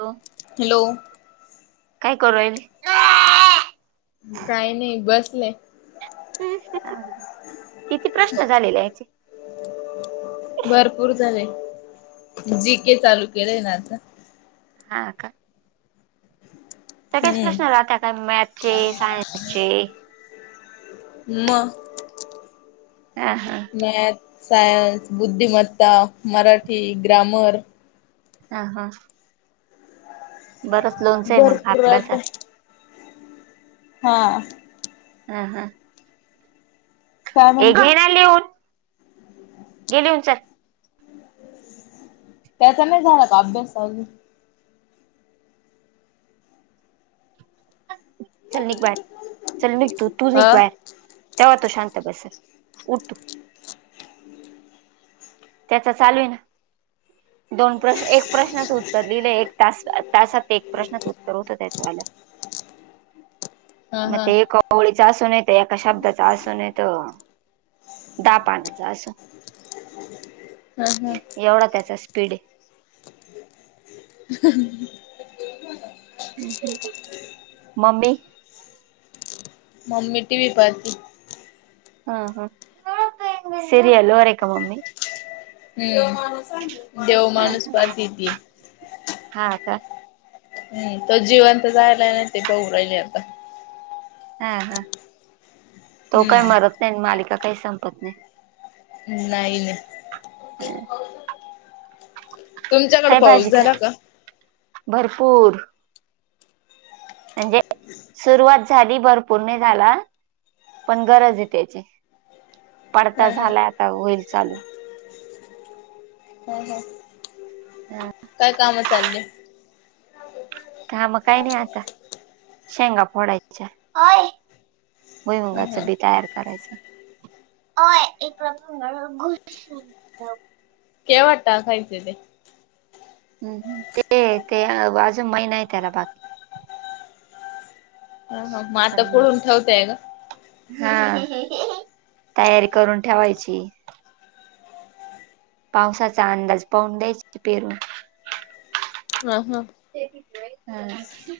हो हॅलो. काय करूरायली काही नाही बसले. किती प्रश्न झालेले याचे भरपूर झाले. जी के चालू केलंय ना आता हा का. त्या काहीच प्रश्न हम्म राहता काय मॅथचे सायन्सचे म. हा हा. मॅथ सायन्स बुद्धिमत्ता मराठी ग्रामर ह हा. बरच लोनचं आहे मग हा भरपूर राहते. अभ्यासाचा. हा. ह ह. काय एक म्हणते घे ना लिहून घे लिहून चल. त्याचा नाही झाला का अभ्यास अजून चल निघ बाहेर चल निघ तू तू निघ अ हा बाहेर तेव्हा तो शांत बसलं उठ. त्याचा चालू आहे ना. दोन प्रश्न एक प्रश्नाचं उत्तर लिहिलं एक तास तासात एक प्रश्नचं उत्तर होतं त्याच्यवाल हा म हा ते एका ओळीत असून येतं एका शब्दाचा आसून येतो. दा पाणाचं आसन ह ह एवढा त्याचा स्पीडे. [unintelligible] मम्मी मम्मी टि व्ही पाहतयी. हां हां सरियलवर आहे का मम्मी. हुं देव माणूस पाहतेय ती. हां कां हुं तो जीवंत जायला नाही ते पहु राहिले आता. हां हां तो काय हम्म मरत नाही आणि मालिका काही संपत नाही. नाही नाही तुमच्याकडे काय पाऊस भाजी काय झाला का? भरपूर म्हणजे सुरुवात झाली भरपूर नाही झाला. पण गरजेय त्याची पडता हा हा झालाय आता होईल चालू. ह ह हा. काय काम चालली? काम काय नाही आता, शेंगा फोडायच्या. ह भुईमुगाच ह बी तयार करायचं. ओय [unintelligible] केव्हां टाकायच ते? हम्म हम्म ते ते आव अजून महीना आहे त्याला बाकी. हां हां म आता फोडून ठेवताय का? हां, तयारी करून ठेवायची. पावसाचा अंदाज पाहुन, द्याचकी पेरून. हां हां. हम्म.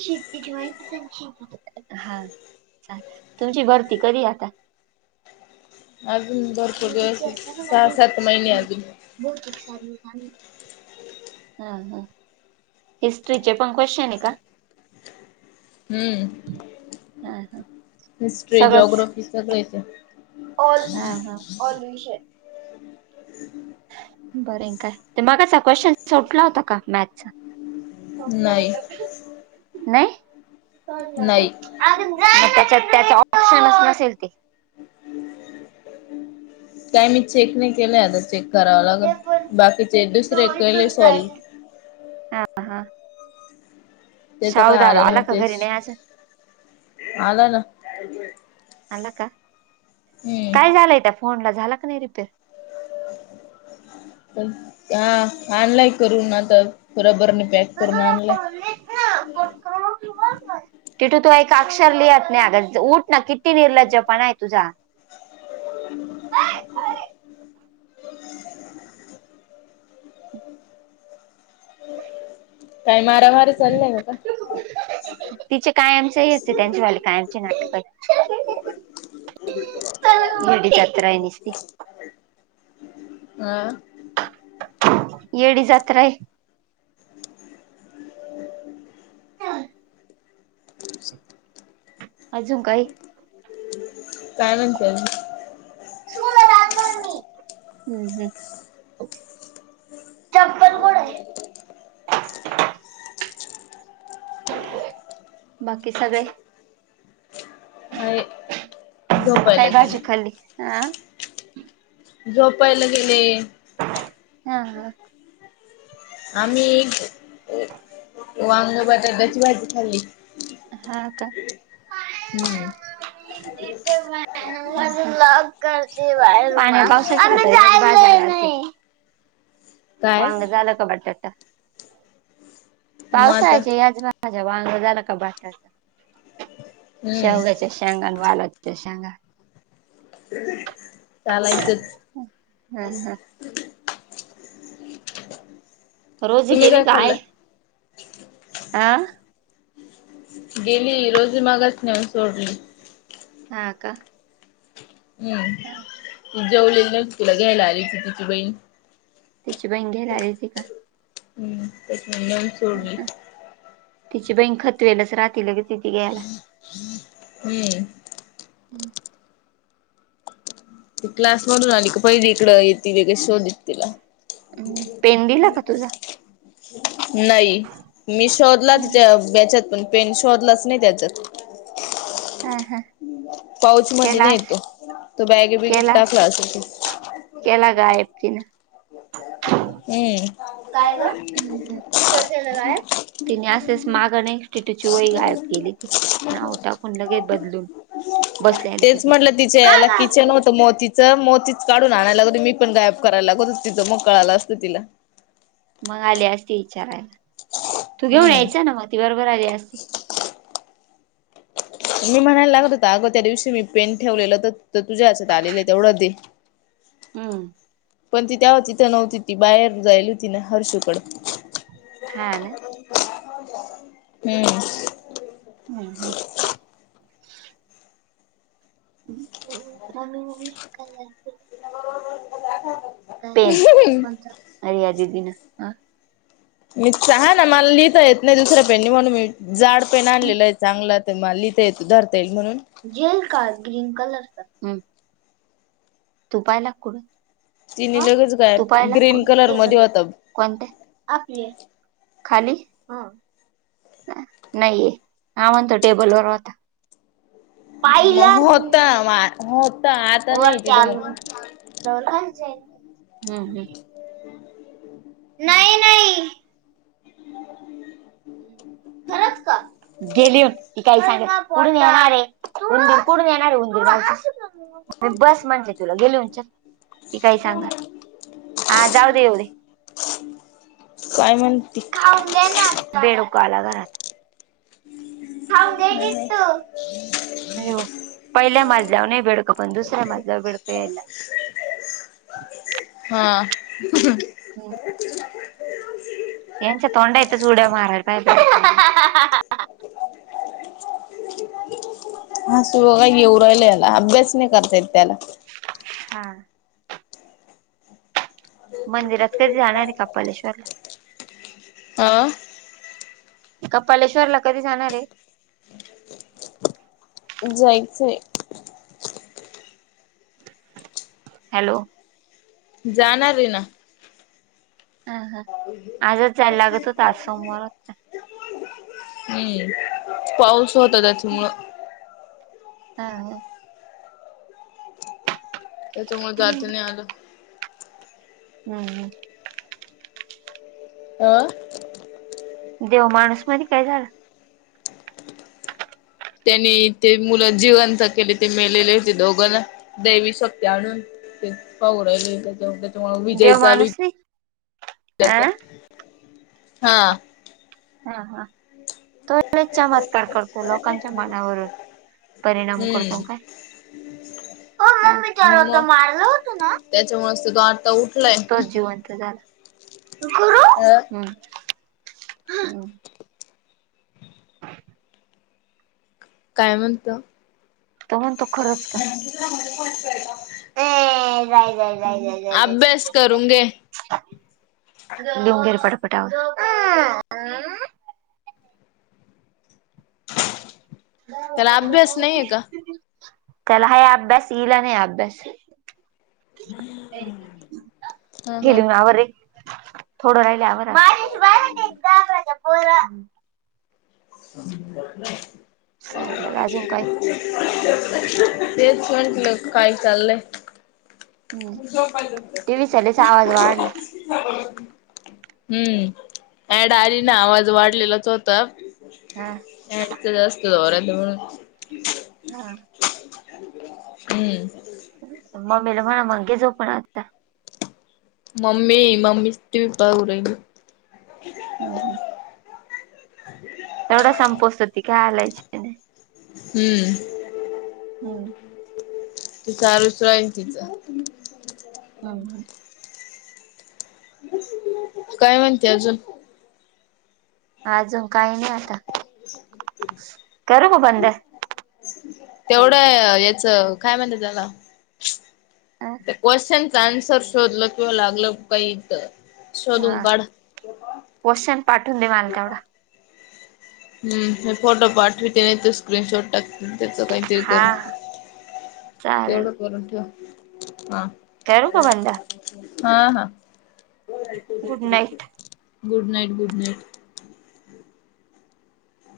शेतीची माहिती सांग की, हा. तुमची भरती कधीय आता? अजून भरपूर दिवस आहे, इतिहास सांग ना सहा भौतिक सात महिने अजून. हां हां. हिस्ट्रीचे पण क्वशनहे का? हम्म. हां हां- [unintelligible] हिस्ट्री जॉग्राॅफी सगळे येतय. ऑल हां हां ऑल विषय- बरये का. ते मागासचा क्वशन सुटला होता का मॅथ्सचा. नाही नाहीं. नाही मग त्याच्यात. त्यात ऑप्शनच नसेल ते. काय मी चेक नाही केलंय. आता चेक- कराव लागल. ते पण बाकीचे दुसरे तिथून कले सॉल. अंहा- ते तर काय आलेले घरी नव्हतेच. नाही अजून आला नां- आला का काय झालंय त्या फोनला. झाला का नाही रिपेअर? हां आणलाय करून आता बरोबर म- पॅक करून आणलाय. [inaudible] तिठू तू एक अक्षर लिहत नाही अगं. ऊठ नां किती निर्लज्जपण आहे तुझा. ओय अरे- काही मारामारी चालय का? तिचे कायमचे हेच त्यांच्या वाले कायमचे नाटक. [inaudible] याय. येडी जत्रा आहे. [unintelligible] अजून काही? काय म्हणते अजून? [unintelligible] ह् ह [unintelligible] [unintelligible] बाकी सगळे? अजून काय झोपायला भाजी गेले खालली? झोपायला गेले. हा हा. आम्ही वांग बटाट्याची भाजी खाल्ली हा का. [unintelligible] हम्म पाण्या पावसाच काही भाज्या काय वांग झालं का बटाटा? मग आता पावसाळ्याच्या ह्याच भाज्या भाझ्या वांग झालं का बटाट हम्म शेवग्याच्या शेंगा आणि वालाच्या शेंगा. चालायचच. हा, हा. रोजी तुम्ही गेली काय का आहे? खाल्ला अ. गेली रोजीमगास नेऊन सोडली. हा का. हम्म हा. ती जेवलेली नव्हती तिला घ्यायला आली होती तिची बहीण. तीची बहीन घ्यायला आली होती का? हम्म तेच म नेऊन हा, सोडली. हा. तिची बहीण खतवेलच राहती, लगेच येती घ्यायला. हम्म हम्म. ती क्लास मधून आली का पहिली इकडं येती लगेच शोधत तिला. पेन दिला का तुझा [unintelligible] नाही मी शोधला हा, तिच्या याच्यात पण पेन शोधलाच नई त्याच्यात. हा हा. पाऊच मध्ये नई केलास येतो. तो बॅगे बिगेत केलास टाकला असे तो केला गायब तिनं. हम्म काय ग हम्् का केलं काय तिने असेच माग नहीं टीटूची वई गायब केली होती, नाव टाकून लगेच बदलून. बसल्याला तेच सगट. म्हटलं तिचे का याला गायब किचन केलं? होतं मोतीच मोतीच काढून आणायला लागत होत, मी पण गायब करायला लागत होता तिच मग कळाल असतं तिला. मग आली असती विचारायला. तू घेऊन हम्म यायचा ना मग ती बरोबर आली असती. मी म्हणायला लागत होता अगं त्या दिवशी मी पेन ठेवलेला तो तुझ्या यांच्यात आलेला तेवढं दे. हम्म. पण ती तेव्हा तिथं नव्हती ती, बाहेर जाईल होती ना हर्षूकड. हा ना हम्म. हम्म ह. [unintelligible] पेन कोनाचा. अरे या दीदीन. मी चहा ना. मला लिहिता येत नाही दुसऱ्या पेननी म्हणून मी जाड पेन आणलेलं आहे चांगला. मला लिहिता येत धर. जेल का ग्रीन कलरचा तू पायला का कुठ. तिने हा लगेच तू गायब पाहिला का ग्रीन कुठ? कलर मध्ये टेबल वर. होता कोणत्या? आपल्या. खाली हा. नाहीये हा म्हणतो. टेबल वर होता. मग पाहिलं होता होता. आता नाही तिथं मग? ठेवल असेल हं हं. नाही-नाही. खरंच कोण येणार? म्हणजे कडून येणारे उंदीर. कुडून येणार रे उंदीर. बा. बस म्हणजे तुला. [unintelligible] गेलं हा जाऊ दे येवढे. काय माहित? खाऊ द्याना? बेडूक आला घरात. खाऊन घे की होय-होय. तू. म्हणजे हो पहिल्या माजल्यावर नाही बेडक. पण दुसऱ्या मजल्यावर बेडक यायलागल्यात. [inaudible] हा. हं यांच्या तोंडातच उड्या मारायला पाहिजेत का. हा तू बघा येऊ राहिल याला अभ्यास नाही करतायेत त्याला. हा. मंदिरात कधी जाणार आहेत [unintelligible] आ. कपालेश्वर ला कधी जाणारय? जायचय. हॅलो जाणार रे ना. हा हा आजच जायला लागत होत. आज सोमवार होता. हं पाऊस होता त्याच्यामुळं. हां हां त्याच्यामुळे जात नाही आलं. हं हं आ देव माणूस मध्ये काय झालं? त्यांनी ते मुलं जीवंत केली ते मेलेले होते दोघं देवी शक्ती आणून. ते पाहून राहिले त्याच्या त्याच्यामुळेच विजय देव चालूय माणूस नाही त्याचा. अ हां हा हा तोच लय चमत्कार करतो. लोकांच्या मनावरून. परिणाम करतो काय? हम्म ओह मम्मी तु त्याला मग मारल होत ना? त्याच्यामुळेच तर तो आता उठलाय. तोच जिवंत झाला. त करू अ हं ह काय म्हणतो? तो म्हणतो. खरंच का नम [unintelligible] गाय गाय गाय गाय ग अभ्यास करून घे. [unintelligible] बेटा आवर [unintelligible] त्याला अभ्यास नाहीये का? [unintelligible] त्याला ह आहे अभ्यास हिला नाही अभ्यास. हा हा गेली आवर रे थोडं राहिल आवर. [unintelligible] [inaudible] सर आपल्याला अजून काही तेच म्हंटलं काय चाललंय. [unintelligible] हम्म टीव्ही चालूचा आवाज वाढला हम्म ऍड आली ना आवाज वाढलेलाच होता. हा ऍडच जास्त होरत म्हणून. हा हम्म मम्मीला म्हणा म घे जोपून आता. मम्मी मम्मी टीव्ही पाहू राहिली. हम्म हम्म तेवढा संपोसतर ती काय हिलायची नाय. हम्म हम्म ती चारूच आणी तिच हम काय म्हणते अजून अजून काही नाही आता करू का बंद तेवढ याच काय म्हणत्यात त्याला त्या क्वेश्चनच आन्सर शोधलं किंवा लागलं काही तर शोधून हा काढ. पोशन पाठवून दे मला तेवढा हम् हे फोटो पाठवते ते स्क्रीनशॉट टाकते मी त्याच काहीतरी हा करून चालेल तेवढं करून ठेव हा करू का बंद हा हा good night good night good night